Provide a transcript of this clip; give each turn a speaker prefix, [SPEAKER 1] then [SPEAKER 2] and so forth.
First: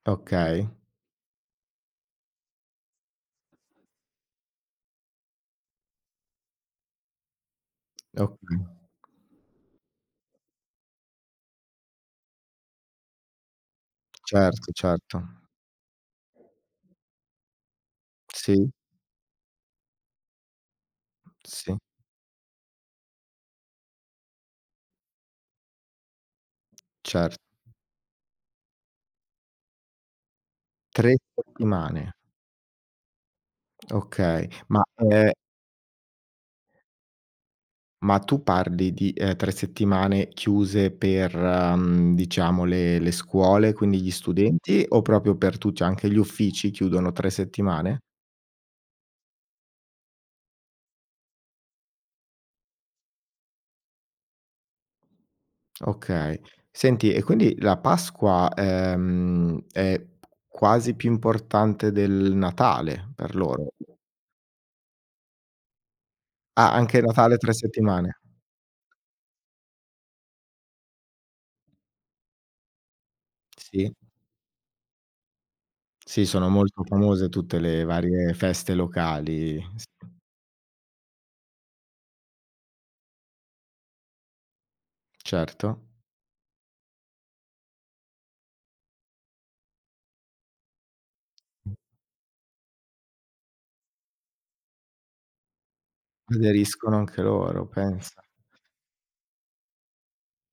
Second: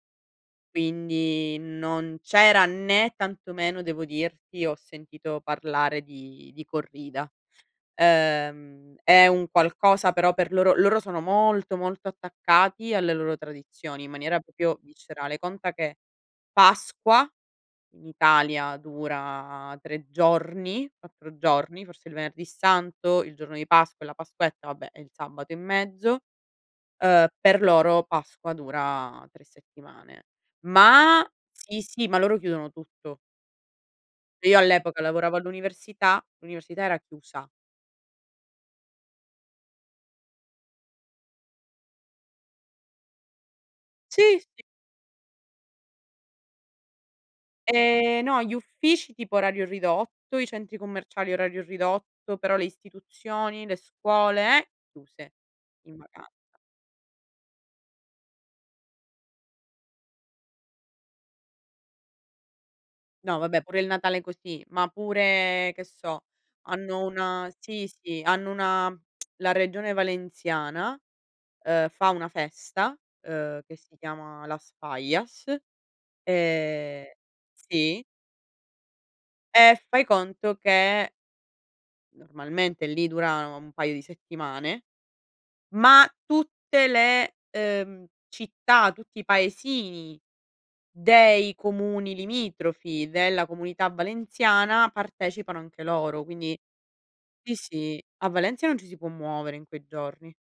[SPEAKER 1] Okay.
[SPEAKER 2] Quindi non c'era né tantomeno devo dirti ho sentito parlare di di corrida.
[SPEAKER 1] Okay.
[SPEAKER 2] Ehm, è un qualcosa però per loro, loro sono molto, molto attaccati alle loro tradizioni in maniera
[SPEAKER 1] Certo,
[SPEAKER 2] proprio
[SPEAKER 1] certo.
[SPEAKER 2] viscerale conta che Pasqua in
[SPEAKER 1] Sì.
[SPEAKER 2] Italia dura 3 giorni, 4
[SPEAKER 1] Sì.
[SPEAKER 2] giorni, forse il Venerdì Santo, il giorno di Pasqua e la Pasquetta, vabbè, e il sabato in mezzo, uhm,
[SPEAKER 1] Cer
[SPEAKER 2] per loro Pasqua dura 3 settimane.
[SPEAKER 1] 3
[SPEAKER 2] Ma sì sì,
[SPEAKER 1] settimane.
[SPEAKER 2] ma loro chiudono tutto.
[SPEAKER 1] Okay,
[SPEAKER 2] Io
[SPEAKER 1] ma
[SPEAKER 2] all'epoca
[SPEAKER 1] e
[SPEAKER 2] lavoravo all'università, l'università era chiusa.
[SPEAKER 1] Ma tu parli di eh 3 settimane chiuse per, mhmm, diciamo le le scuole, quindi gli
[SPEAKER 2] Sì, sì.
[SPEAKER 1] studenti o proprio per tu cioè anche gli uffici chiudono 3 settimane?
[SPEAKER 2] E no, gli uffici tipo orario ridotto, i centri commerciali, orario ridotto, però le istituzioni, le scuole, eh, chiuse. In
[SPEAKER 1] Okay,
[SPEAKER 2] vacanza.
[SPEAKER 1] senti e quindi la Pasqua ehm è p quasi più importante del Natale per
[SPEAKER 2] No vabbè
[SPEAKER 1] loro?
[SPEAKER 2] pure il Natale è così, ma pure che so,
[SPEAKER 1] Ah anche
[SPEAKER 2] hanno
[SPEAKER 1] Natale
[SPEAKER 2] una
[SPEAKER 1] 3
[SPEAKER 2] sì,
[SPEAKER 1] settimane.
[SPEAKER 2] sì, hanno una la regione Valenciana uhm, fa una festa, uhm, che
[SPEAKER 1] Sì.
[SPEAKER 2] si chiama Las Fallas
[SPEAKER 1] Si, sono molto
[SPEAKER 2] e
[SPEAKER 1] famose tutte le
[SPEAKER 2] sì.
[SPEAKER 1] varie feste locali.
[SPEAKER 2] E fai conto che normalmente lì durano un paio di settimane,
[SPEAKER 1] Certo.
[SPEAKER 2] ma tutte le uhm città, tutti i paesini dei comuni limitrofi della comunità Valenciana partecipano anche loro quindi
[SPEAKER 1] Aderiscono anche
[SPEAKER 2] sì,
[SPEAKER 1] loro,
[SPEAKER 2] sì,
[SPEAKER 1] pensa.
[SPEAKER 2] a Valencia non ci si può muovere in quei giorni.